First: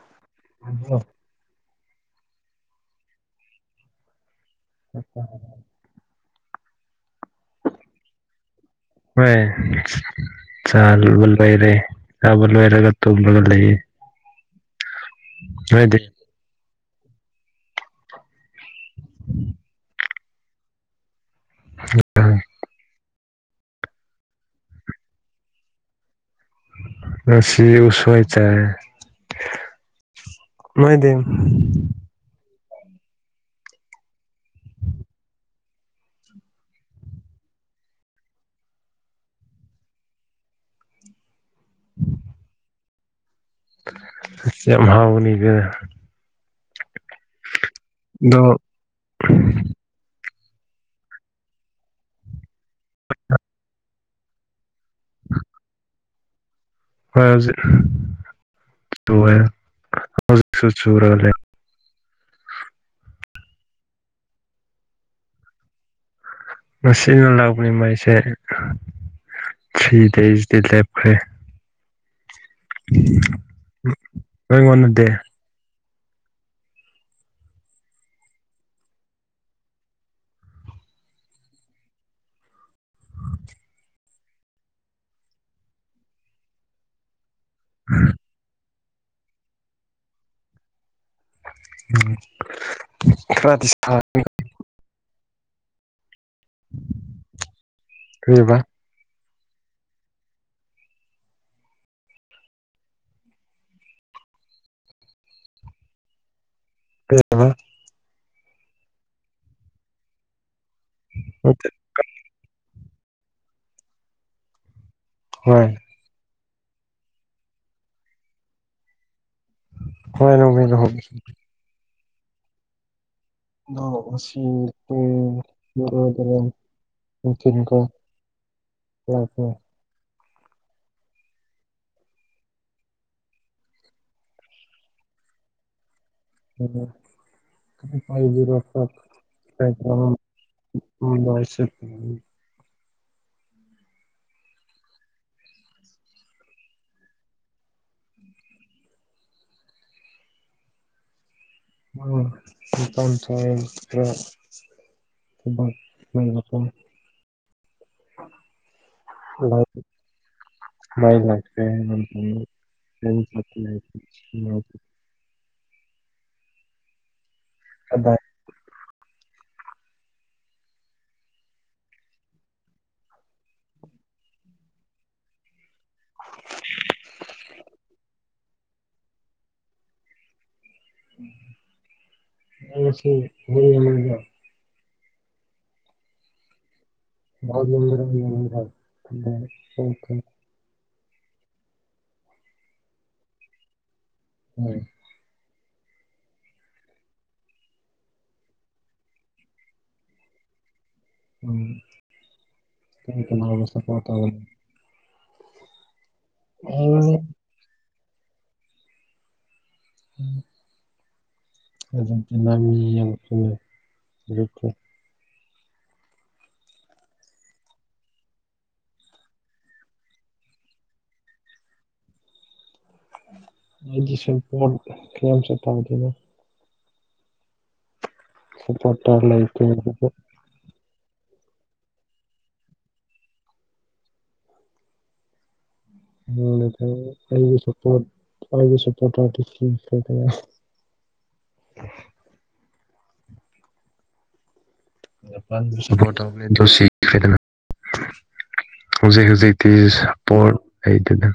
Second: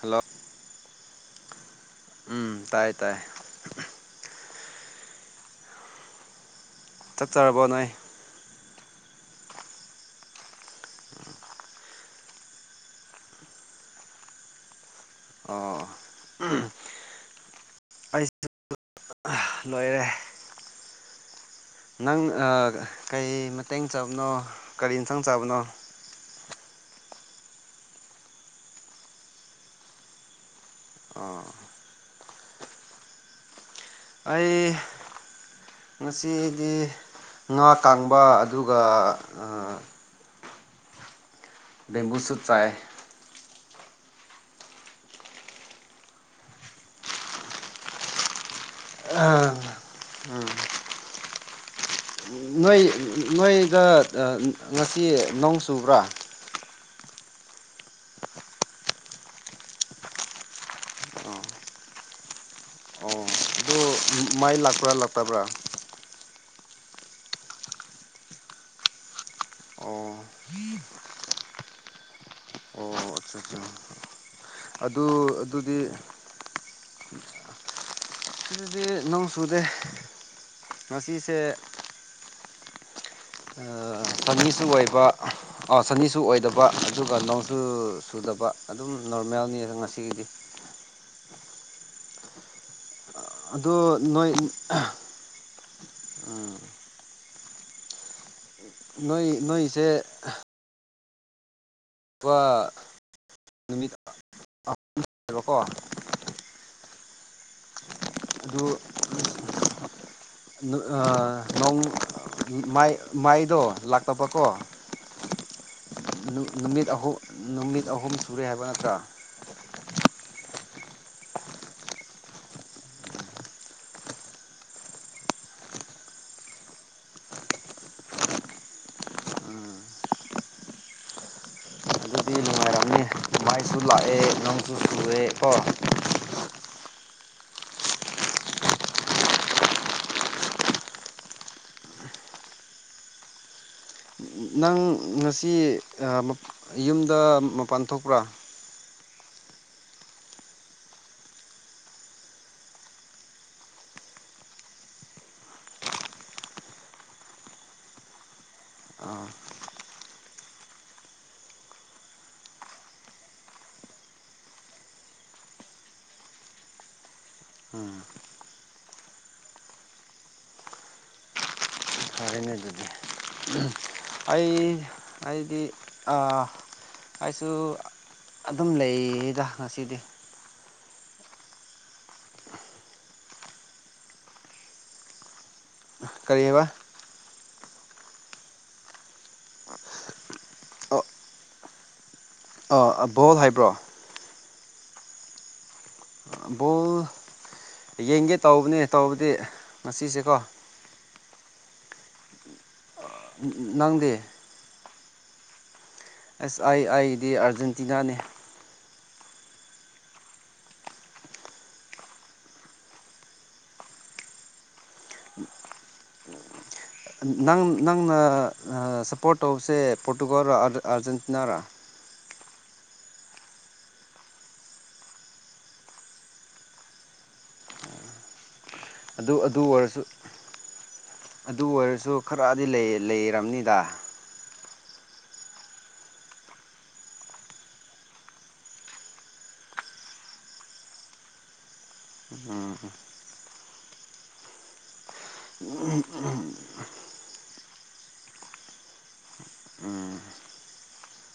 hello ꯎꯝ ꯇꯥꯏ ꯇꯥꯏ [unintelligible] ꯆꯤꯛ ꯆꯔꯕꯣ ꯅꯣꯏ ꯍꯣꯏ ꯆ ꯂꯣꯟꯕ ꯂꯣꯏꯔꯦ ꯆꯕꯂꯣꯏꯔꯒ ꯇꯨꯝꯕꯒ ꯂꯩꯌꯦ ꯑꯣ ꯅꯣꯏꯗꯤ ꯎꯝ ꯑꯩꯁꯨ ꯂꯣꯏꯔꯦ ꯅꯪ ꯑꯥ ꯀꯩ ꯃꯇꯦꯡ ꯆꯥꯕꯅꯣ ꯀꯔꯤ ꯏꯟꯁꯥꯡ ꯆꯥꯕꯅꯣ ꯉꯁꯤ ꯎꯁꯣꯏ ꯆꯥꯏ ꯅꯣꯏꯗꯤ ꯑꯣ ꯑꯩ ꯉꯁꯤꯗꯤ ꯉꯥ ꯇꯥꯡꯕ ꯑꯗꯨꯒ ꯕꯦꯝꯕꯨꯨ ꯁꯨꯠ ꯆꯥꯏ ꯑꯁ ꯌꯥꯝ ꯍꯥꯎꯕꯅꯤꯗ ꯗꯣ ꯑꯥ ꯎꯝ ꯅꯣꯏ ꯅꯣꯏꯗ ꯑꯥ ꯉꯁꯤ ꯅꯣꯡ ꯆꯨꯕ꯭ꯔꯥ ꯈꯣꯏ ꯍꯧꯖꯤꯛ ꯂꯣꯢꯔꯦ ꯍꯧꯖꯤꯛꯁꯨ ꯆꯨꯔꯒ ꯂꯩ ꯑꯣ ꯑꯗꯨ ꯃꯥꯏ ꯂꯥꯛꯄ꯭ꯔꯥ ꯂꯥꯛꯇꯕ꯭ꯔꯥ ꯃꯁꯤꯅ ꯂꯥꯛꯄꯅꯤ ꯃꯩꯁꯦ ꯊ꯭ꯔꯤ ꯑꯣ ꯗꯦꯁꯗꯤ ꯂꯦꯞꯈ꯭ꯔꯦ ꯑꯣ ꯑꯠꯆꯥ ꯑꯆꯥ ꯑꯗꯨ ꯅꯣꯏꯉꯣꯟꯗꯗꯤ ꯑꯗꯨꯗꯤ [inaudible] ꯁꯤꯗꯗꯤ ꯅꯣꯡ ꯆꯨꯗꯦ ꯉꯁꯤꯁꯦ ꯑ ꯁꯟꯅꯤꯁꯨ ꯑꯣꯏꯕ ꯑ ꯁꯟꯅꯤꯁꯨ ꯑꯣꯏꯗꯕ ꯑꯗꯨꯒ ꯅꯣꯡ ꯗꯨ ꯁꯨꯗꯕ ꯑꯗꯨꯝ ꯅꯣꯔꯃꯦꯜꯅꯤ ꯉꯁꯤꯒꯤꯗꯤ ꯎꯝ ꯑꯗꯣ ꯅꯣꯏ ꯎꯝ ꯀ꯭ꯔꯤꯕ ꯅꯣꯏ ꯅꯣꯏꯁꯦ ꯋꯥ ꯔꯣꯀꯣ ꯀꯩ ꯍꯥꯏꯕ ꯅꯨ ꯑ ꯅꯣꯡ ꯃꯥꯏ ꯃꯥꯢꯗꯣ ꯂꯥꯛꯇꯕꯀꯣ ꯍꯣꯏ ꯅꯨ ꯅꯨꯃꯤꯠ ꯑꯍꯨꯝ ꯅꯨꯃꯤꯠ ꯑꯍꯨꯝ ꯁꯨꯔꯦ ꯍꯥꯏꯕ ꯅꯠꯇ꯭ꯔꯥ ꯍꯣꯏ ꯅꯨꯃꯤꯠ ꯑꯍꯨꯝ [unintelligible] ꯅꯨꯡꯊꯤꯟ ꯀꯣ ꯂꯥꯛꯀꯦ ꯑꯥꯢꯁꯨ ꯂꯥꯛꯑꯦ ꯅꯪꯁꯨ ꯁꯨꯔꯦ ꯀꯣ [unintelligible] [unintelligible] ꯅꯪ ꯉꯁꯤ ꯑ ꯃ ꯌꯨꯝꯗ ꯃꯄꯥꯟ ꯊꯣꯛꯄ꯭ꯔꯥ ꯑ ꯃꯄꯥꯟ ꯊꯣꯛꯑꯦꯄ꯭ꯔ ꯊꯕꯛ ꯂꯩꯕꯀꯣ ꯑ ꯃꯩ ꯂꯥꯛꯇꯦ [unintelligible] [inaudible] ꯎꯝ ꯀꯗꯥꯏ ꯐꯔꯦꯅꯦ ꯑꯗꯨꯗꯤ ꯑꯩ ꯑꯩꯗꯤ [inaudible] ꯑꯩꯁꯨ ꯑꯗꯨꯝ ꯂꯩꯌꯤꯗ ꯉꯁꯤꯗꯤ [unintelligible] ꯀꯔꯤꯑꯕ [unintelligible] ꯑ ꯑꯕꯣꯜ ꯍꯥꯏꯕ꯭ꯔꯣ ꯍꯣꯢ ꯑ ꯕꯣꯜ ꯌꯦꯡꯒꯦ ꯇꯧꯕꯅꯦ ꯇꯧꯕꯗꯤ ꯉꯁꯤꯁꯦꯀꯣ ꯎꯝ ꯅꯪ ꯀꯥꯅꯗ ꯁꯞꯄꯣꯔꯠ ꯅꯪꯗꯤ ꯇꯧꯒꯅꯤ ꯑꯦꯁ ꯑꯥꯏ ꯑꯥꯢꯗꯤ ꯑꯥꯔꯖꯦꯟꯇꯤꯅꯥꯅꯦ ꯎꯝ [unintelligible] ꯅꯪ ꯅꯪꯅ ꯁꯞꯄꯣꯔꯠ ꯇꯧꯕꯁꯦ ꯄꯣꯔꯇꯨꯒꯜꯔ ꯑꯥꯔꯖꯦꯟꯇꯤꯅꯥꯔ ꯑꯩꯗꯤ ꯁꯦꯟꯄꯣꯟ ꯈꯔ ꯌꯥꯝ [unintelligible] ꯑꯗꯨ ꯑꯗꯨ ꯑꯣꯏꯔꯁꯨ ꯑꯗꯨ ꯑꯣꯏꯔꯁꯨ ꯈꯔꯗꯤ ꯂꯩ ꯂꯩꯔꯝꯅꯤꯗ [unintelligible] ꯑꯩꯒꯤ ꯁꯞꯄꯣꯠ ꯑꯩꯒꯤ ꯁꯞꯄꯣꯇꯔꯗꯤ [unintelligible] ꯎꯝ ꯖꯄꯥꯟꯗꫭ ꯁꯄꯣꯔꯠ ꯇꯧꯕꯅꯦ ꯑꯗꫭ‌ ꯁꯤꯈ꯭ꯔꯦꯗꯅ ꯍꯧꯖꯤꯛ ꯍꯧꯖꯤꯛꯇꯤ ꯁꯄꯣꯔꯠ ꯂꯩꯇꯦꯗ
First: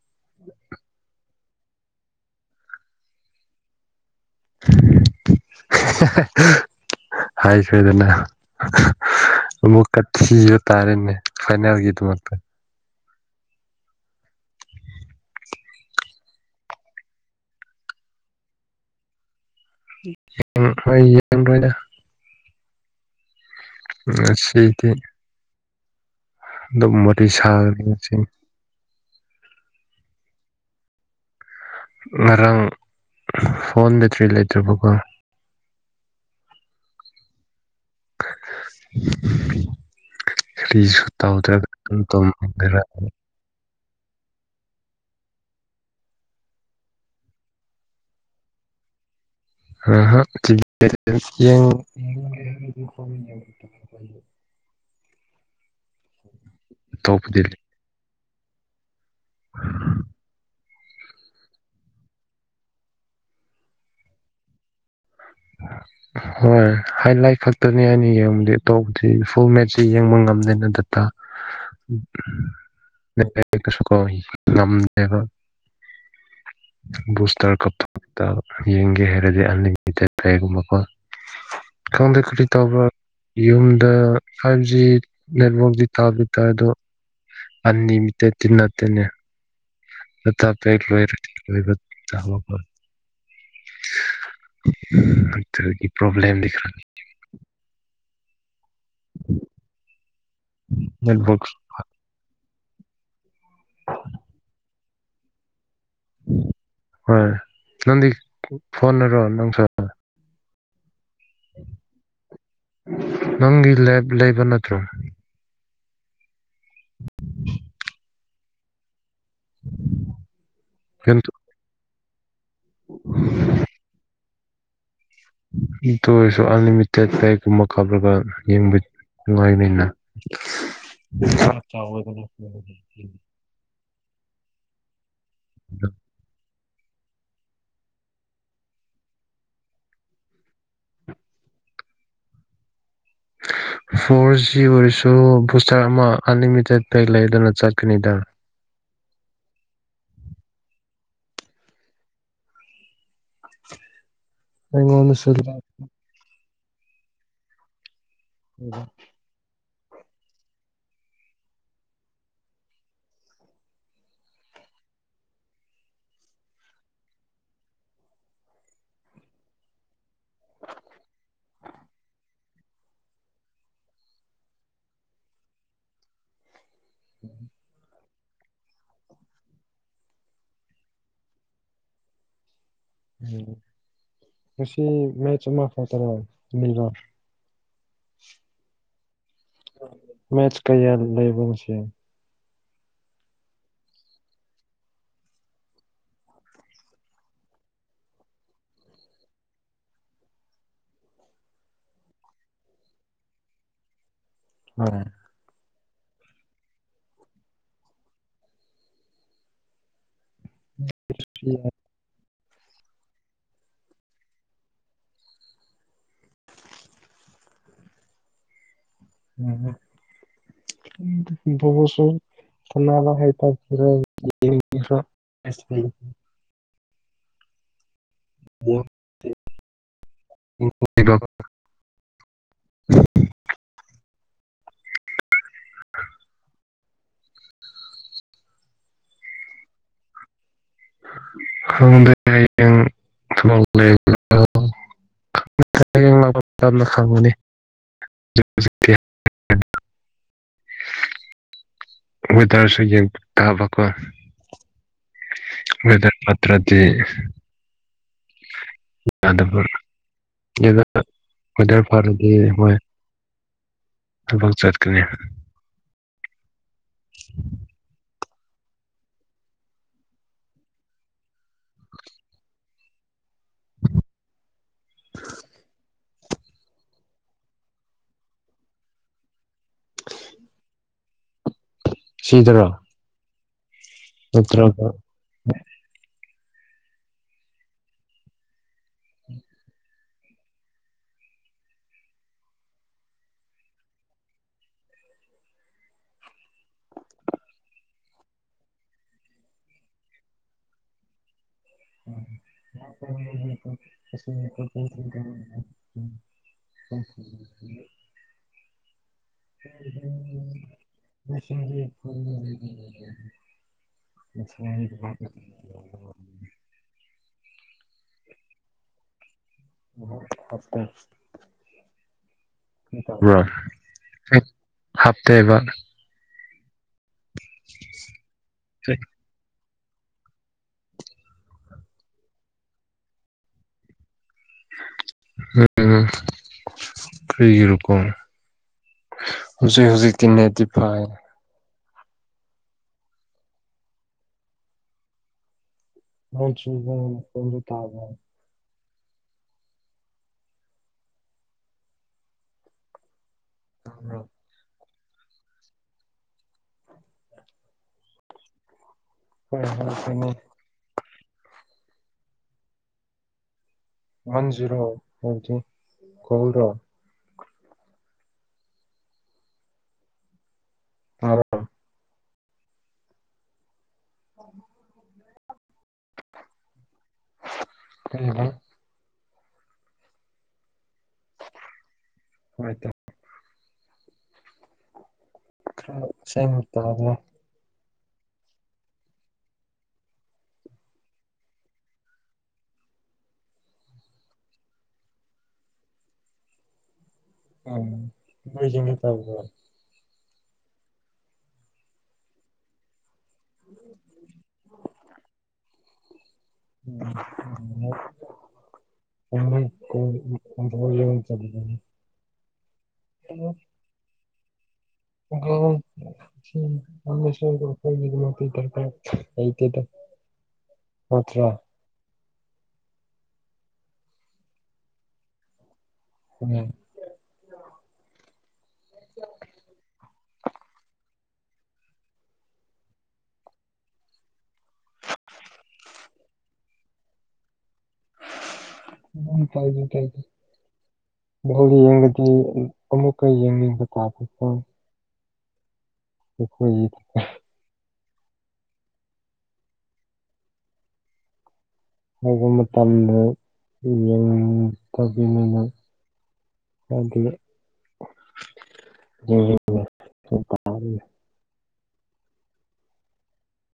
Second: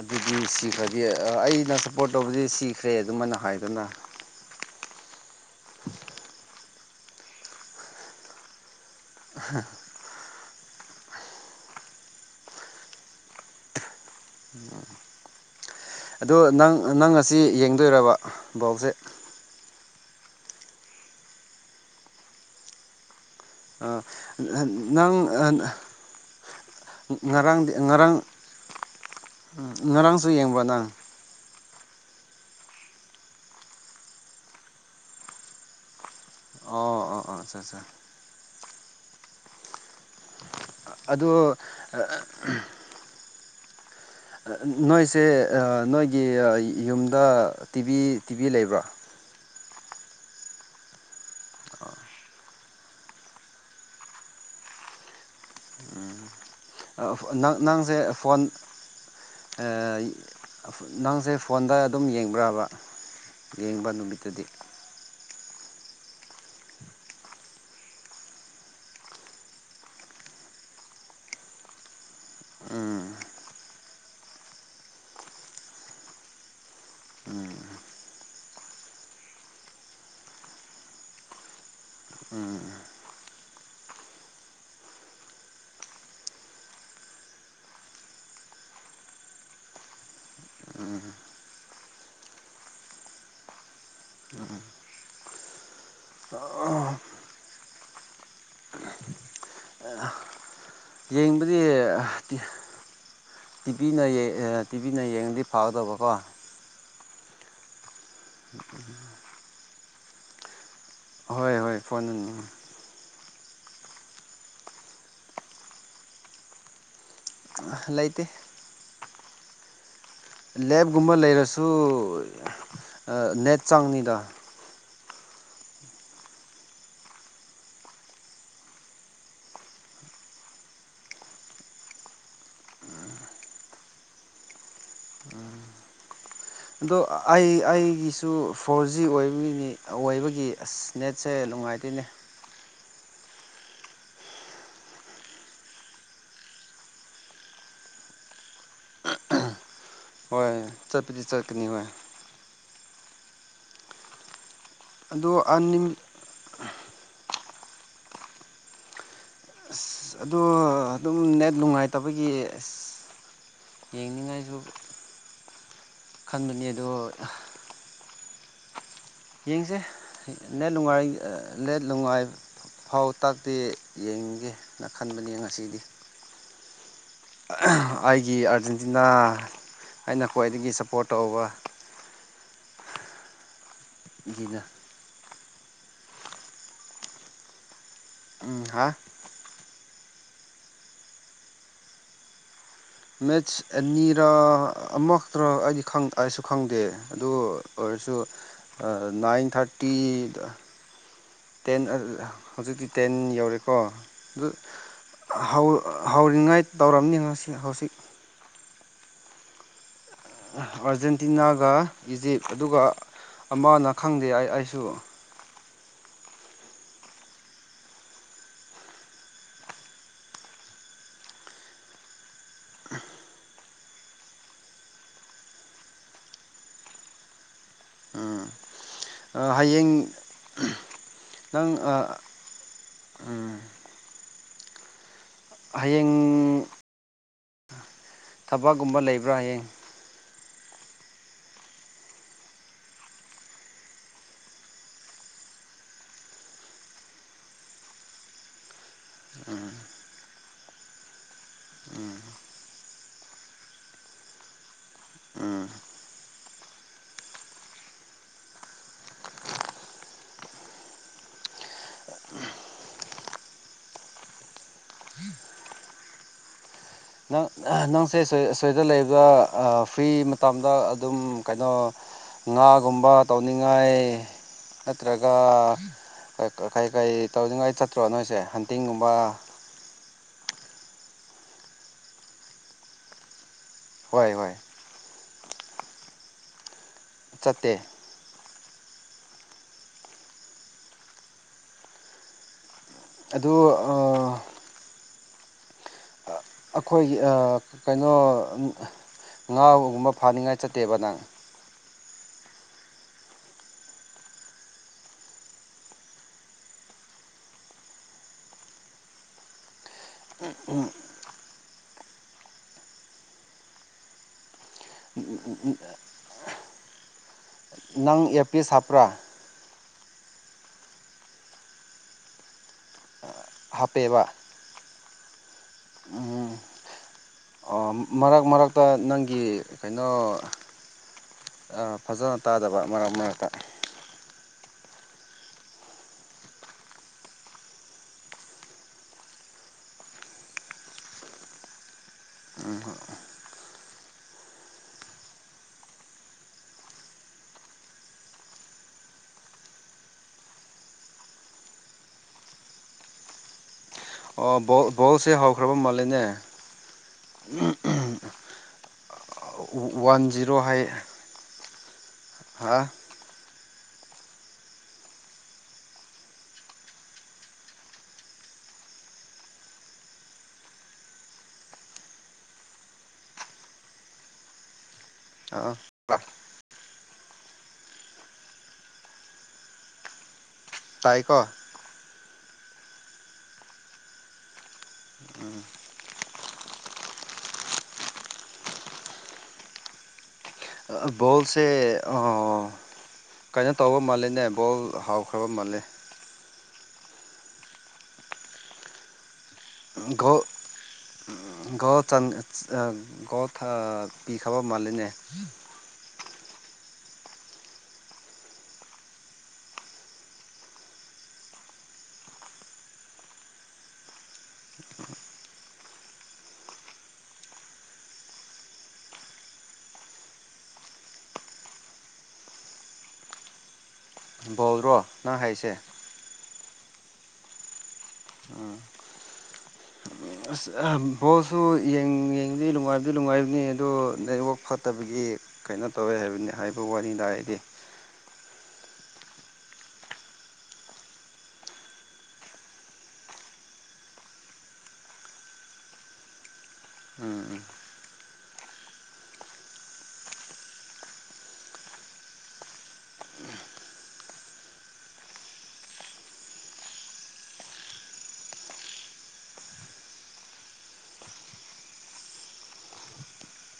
ꯑꯗꯨꯗꯤ ꯁꯤꯈ꯭ꯔꯗꯤ ꯑꯩꯅ ꯁꯞꯄꯣꯔꯠ ꯇꯧꯕꯗꯤ ꯁꯤꯈ꯭ꯔꯦ ꯑꯗꯨꯃꯥꯏꯅ ꯍꯥꯏꯗꯅ [unintelligible] ꯍꯥꯏꯈ꯭ꯔꯦꯗꯅ ꯑꯃꯨꯛꯀ ꯊꯤꯕ ꯇꯥꯔꯦꯅꯦ ꯐꯥꯏꯅꯦꯜꯒꯤꯗꯃꯛꯇ ꯑꯗꯣ ꯅꯪ ꯅꯪ ꯉꯁꯤ ꯌꯦꯡꯗꯣꯏꯔꯕ ꯕꯣꯜꯁꯦ [unintelligible] ꯑꯩ ꯌꯦꯡꯔꫭꯏꯗ ꯉꯁꯤꯗꯤ ꯅꯪ ꯑꯗꯨꯝ ꯋꯥꯔꯤ [unintelligible] ꯉꯔꯥꯡꯗꯤ ꯁꯥꯒꯅꯤ ꯉꯁꯤ ꯉꯔꯥꯡ ꯉꯔꯥꯡꯁꯨ ꯌꯦꯡꯕ꯭ꯔ ꯅꯪ ꯉꯔꯥꯡ ꯐꯣꯟꯗ ꯊ꯭ꯔꯤ ꯂꯩꯇ꯭ꯔꯕꯀꯣ ꯑꯣ ꯑꯣ ꯑꯣ ꯑꯆꯥ ꯑꯠꯆꯥ ꯀꯔꯤꯁꯨ ꯑꯗꯨ ꯇꯧꯗ꯭ꯔꯒ ꯑꯗꯨꯝ ꯇꯨꯝꯃꯦ [unintelligible] ꯅꯣꯏꯁꯦ ꯑ‌ ꯅꯣꯏꯒꯤ ꯌꯨꯝꯗ ꯇꯤꯚꯤ ꯇꯤꯚꯤ ꯂꯩꯕ꯭ꯔꫭ [unintelligible] [inaudible] ꯑꯇꯣꯞꯄꯗꯤ ꯅꯪ ꯅꯪꯁꯦ ꯐꯣꯟ ꯑ ꯅꯪꯁꯦ ꯐꯣꯟꯗ ꯑꯗꯨꯝ ꯌꯦꯡꯕ꯭ꯔꯕ ꯌꯦꯡꯕ ꯅꯨꯃꯤꯠꯇꯗꯤ ꯍꯣꯏ ꯍꯥꯏꯂꯥꯏꯠ ꯈꯛꯇꯅꯦ ꯑꯩꯅ ꯌꯦꯡꯕꯗꯤ ꯑꯇꯣꯞꯄꯗꯤ ꯐꯨꯜ ꯃꯦꯠꯁꯤ ꯌꯦꯡꯕ ꯉꯝꯗꯦꯅ ꯗꯇꯥ ꯎꯝ [unintelligible] ꯁꯨ ꯀꫭ ꯉꯝꯗꯦꯗ [unintelligible] ꯕꯨꯁꯇꯔ ꯀꯥꯄꯛꯄ‌ ꯇꯥꯕ ꯌꯦꯡꯒꯦ ꯍꯥꯏꯔꯗꯤ ꯑꯟꯂꯤꯃꯤꯇꯦꯠ [unintelligible] ꯈꯪꯗꯦ ꯀꯔꯤ ꯎꯝ ꯇꯧꯕ꯭ꯔ ꯌꯨꯝꯗ ꯐꯥꯏꯞꯖꯤ ꯅꯦꯠꯋꯔꯥꯛꯇꯤ ꯇꯥꯞꯗꯤ ꯇꯥꯏ ꯑꯗꯣ ꯑꯟꯅꯤꯃꯤꯇꯦꯠ ꯇꯤ ꯅꯠꯇꯦꯅꯦ ꯗꯇꯥ ꯄꯦꯛ ꯂꯣꯏꯔꯗꯤ ꯂꯣꯏꯕꯗ [unintelligible] ꯑꯗꯨꯒꯤ ꯄ꯭ꯔꯣꯕ꯭ꯂꯦꯝꯗꯤ [unintelligible] ꯌꯦꯡꯕꯗꯤ [unintelligible] ꯇꯤꯚꯤꯅ ꯇꯤꯚꯤꯅ ꯌꯦꯡꯉꯗꯤ ꯐꯒꯗꯧꯕꯀꯣ ꯍꯣꯏ ꯅꯪꯗꯤ ꯐꯣꯟꯅꯔꯣ ꯅꯪꯁꯨ ꯍꯣꯏ ꯍꯣꯏ ꯐꯣꯟ ꯅꯪꯒꯤ ꯂꯦꯞ ꯂꯩꯕ ꯅꯠꯇ꯭ꯔꯣ ꯂꯩꯇꯦ ꯂꯦꯞꯒꯨꯝꯕ ꯌꯨꯝ ꯂꯩꯔꯁꯨ ꯅꯦꯠ ꯑ‌ ꯆꯡꯉꯤꯗ ꯑꯗꯨ ꯑꯣꯏꯁꯨ ꯑꯟꯂꯤꯃꯤꯇꯦꯠ ꯀꯩ ꯒꯨꯝꯕ ꯀꯥꯞꯔꯒ ꯌꯦꯡ ꯅꯨꯡꯉꯥꯏꯅꯤꯅ [unintelligible] [inaudible] ꯑꯗꯣ ꯑꯩ ꯑꯩꯒꯤꯁꯨ ꯐꯣꯔ ꯖꯤ ꯑꯣꯏꯕꯅꯤ ꯑꯣꯏꯕꯒꯤ ꯑꯁ ꯅꯦꯠꯁꯦ ꯅꯨꯡꯉꯥꯏꯇꯦꯅꯦ [inaudible] ꯐꯣꯔ ꯖꯤ ꯑꯣꯏꯔꯁꯨ ꯕꯨꯁꯇꯔ ꯑꯃ ꯑꯟꯂꯤꯃꯤꯇꯦꯠ ꯀꯩ ꯂꯩꯗꯅ ꯆꯠꯀꯅꯤꯗ [unintelligible] ꯍꯣꯏ ꯆꯠꯄꯗꯤ ꯆꯠꯀꯅꯤ ꯍꯣꯏ ꯑꯩꯉꯣꯅꯗꯁꯨ ꯑꯗꯣ [unintelligible] ꯑꯅꯤꯝ [unintelligible] ꯑꯁ ꯑꯗꯣ ꯑꯗꯨꯝ ꯅꯦꯠ ꯅꯨꯡꯉꯥꯏꯇꯕꯒꯤ ꯑꯦꯁ ꯌꯦꯡꯅꯤꯡꯉꯥꯏꯖꯨ ꯈꯟꯕꯅꯤ ꯑꯗꯣ ꯌꯦꯡꯁꯦ ꯅꯦꯠ ꯅꯨꯡꯉꯥꯏ ꯑ ꯂꯦꯠ ꯅꯨꯡꯉꯥꯏ ꯐꯥꯎꯇꯥꯇꯤ ꯌꯦꯡꯒꯦꯅ ꯈꯟꯕꯅꯤ ꯉꯁꯤꯗꯤ ꯑꯥꯢꯒꯤ ꯑꯥꯔꯖꯦꯟꯇꯤꯅꯥ ꯑꯩꯅ ꯈ꯭ꯋꯥꯏꯗꯒꯤ ꯁꯞꯄꯣꯔꯠ ꯇꯧꯕ ꯎꯝ ꯉꯁꯤ ꯃꯦꯠꯁ ꯑꯃ ꯈꯛꯇꯔꯣ ꯅꯨꯃꯤꯗꯥꯡ ꯎꯝ ꯍꯥ ꯃꯦꯠꯁ ꯀꯌꯥ ꯂꯩꯕꯣ ꯉꯁꯤ ꯃꯦꯠꯁ ꯑꯅꯤꯔꯥ ꯑꯃꯈꯛꯇ꯭ꯔ ꯑꯩꯗꯤ ꯈꯪ ꯑꯩꯁꯨ ꯈꯪꯗꯦ ꯑꯗꯨ ꯑꯣꯢ ꯑꯩꯁꯨ ꯑ ꯅꯥꯏꯟ ꯊꯥꯔꯇꯤꯗ ꯇꯦꯟ ꯍꯧꯖꯤꯛꯇꯤ ꯇꯦꯟ ꯌꯧꯔꯦꯀꯣ ꯑꯗꯨ ꯍꯧ ꯍꯧꯔꯤꯉꯥꯏ ꯇꯧꯔꯝꯅꯤ ꯉꯁꯤ ꯍꯧꯖꯤꯛ ꯑꯥꯔꯖꯦꯟꯇꯤꯅꯥꯒ ꯏꯖꯤꯞ ꯑꯗꯨꯒ ꯑꯃꯅ ꯈꯪꯗꯦ ꯑꯩ ꯑꯩꯁꯨ [unintelligible] [unintelligible] [unintelligible] ꯑ ꯍꯌꯦꯡ ꯅꯪ ꯑ ꯎꯝ ꯍꯌꯦꯡ ꯊꯕꯛ ꯒꯨꯝꯕ ꯂꯩꯕ꯭ꯔꯥ ꯍꯌꯦꯡ ꯈꯪꯗꯦ ꯍꯌꯦꯡ ꯊꯕꯛ ꯂꯩꯕ꯭ꯔꯣ [unintelligible] ꯍꯣꯏ ꯇꯥꯔꯁꯨ ꯌꯦꯟ ꯇꯥꯕ ꯀꯣ ꯎꯝ ꯃꯦꯗ꯭ꯔꯠ ꯄꯇ꯭ꯔꯗꯤ ꯌꯥꯥꯗꯕ [unintelligible] ꯊꯕꯛ ꯆꯠꯀꯅꯤ [inaudible] ꯑ ꯅꯪꯁꯦ ꯁꯦ ꯁꯩꯗ ꯂꯩꯕ ꯑ ꯐ꯭ꯔꯤ ꯃꯇꯝꯗ ꯑꯗꯨꯝ ꯀꯩꯅꯣ ꯉꯥ ꯒꯨꯝꯕ ꯇꯧꯅꯤꯡꯉꯥꯏ ꯅꯠꯇ꯭ꯔꯒꯥ ꯑ ꯀ ꯀꯩ ꯀꯩ ꯇꯧꯅꯤꯡꯉꯥꯏ ꯆꯠꯇ꯭ꯔꯣ ꯅꯣꯏꯁꯦ ꯍꯟꯇꯤꯡꯒꯨꯝꯕ ꯁꯤꯗꯔꯣ ꯍꯣꯏ ꯍꯣꯏ ꯅꯠꯇ꯭ꯔꯒ ꯆꯠꯇꯦ [inaudible] ꯑꯗꯨ ꯑ ꯑꯈꯣꯏꯒꯤ ꯑ ꯀꯩꯅꯣ ꯎꯝ ꯉꯥ ꯒꯨꯝꯕ ꯐꯥꯅꯤꯡꯉꯥꯏ ꯆꯠꯇꯦꯕ ꯅꯪ [unintelligible] [inaudible] [inaudible] [inaudible] ꯅꯪ ꯑꯦꯔꯄꯤꯁ ꯍꯥꯞꯄ꯭ꯔꯥ ꯑꯣ ꯍꯥꯞꯄꯦ ꯍꯥꯞꯄꯦꯕ ꯍꯥꯞꯇꯦꯕ ꯎꯝ ꯃꯔꯛ ꯃꯔꯛꯇ ꯅꯪꯒꯤ ꯀꯩꯅꯣ ꯐꯖꯅ ꯇꯥꯗꯕ ꯃꯔꯛ ꯃꯔꯛꯇ ꯎꯝ ꯀ꯭ꯔꯤꯒꯤꯔꯀꯣ ꯍꯨꯖꯤꯛ ꯍꯨꯖꯤꯛꯇꯤ ꯅꯦꯠꯇꯤꯐꯥꯏ [unintelligible] ꯇꯥꯕꯔꯣ ꯑꯣ ꯕꯣꯜ ꯕꯣꯜꯁꯦ ꯍꯧꯈ꯭ꯔꯕ ꯃꯥꯜꯂꯦꯅꯦ ꯍꯣꯏ ꯍꯣꯏ ꯋꯥꯟ ꯀꯩꯅꯣ ꯖꯤꯔꯣ ꯍꯥꯏ ꯍꯥ ꯋꯥꯟ ꯖꯤꯔꯣ [unintelligible] ꯇꯥꯕ꯭ꯔꯥ [inaudible] ꯑꯥ [unintelligible] ꯇꯥꯏꯀꯣ ꯍꯣꯏ ꯏꯇꯥꯎ ꯁꯦꯡꯅ ꯇꯥꯕ꯭ꯔꯥ ꯑ ꯕꯣꯜꯁꯦ ꯑ ꯀꯩꯅꯣ ꯇꯧꯕ ꯃꯥꯜꯂꯤꯅꯦ ꯕꯣꯜ ꯍꯥꯎꯈ꯭ꯔꯕ ꯃꯥꯜꯂꯦ ꯎꯝ ꯃꯣꯏꯁꯤꯡꯗꯤ ꯇꯧꯕ꯭ꯔꯣ ꯒꯣꯜ ꯑ ꯒꯣꯜ ꯆꯥꯟ ꯑ ꯒꯣꯜ ꯊ ꯄꯤꯈ꯭ꯔꯕ ꯃꯥꯂꯤꯅꯦ ꯎꯝ [unintelligible] [unintelligible] ꯍꯂꯣ [unintelligible] [unintelligible] ꯅꯗ꯭ꯔꯥ [unintelligible] ꯑ ꯍꯥꯏꯁꯦ ꯎꯝ ꯑꯁ ꯕꯣꯜꯁꯨ ꯌꯦꯡ ꯌꯦꯡꯗꯤ ꯅꯨꯡꯉꯥꯏꯕꯗꯤ ꯅꯨꯡꯉꯥꯏꯕꯅꯤ ꯑꯗꯣ ꯅꯦꯠꯋꯥꯛ ꯐꯠꯇꯕꯒꯤ ꯀꯩꯅꯣ ꯇꯧꯋꯦ ꯍꯥꯏꯕꯅꯤ ꯍꯥꯏꯕ ꯋꯥꯅꯤꯗꯥ ꯑꯩꯗꯤ ꯎꯝ ꯀꯥꯏꯗꯦ ꯀꯥꯏꯗꯦ ꯋꯣꯜꯗ ꯌꯦꯡꯕꯗꯤ ꯑꯃꯨꯛꯀ ꯌꯦꯡꯅꯤꯡꯕ ꯇꯥꯕꯀꯣ [unintelligible] ꯑꯈꯣꯏꯒꯤ ꯎꯝ ꯍꯧꯕ ꯃꯇꯝꯗ ꯌꯦꯡ ꯇꯕꯤꯅꯤꯅ ꯍꯥꯏꯒꯤ [unintelligible]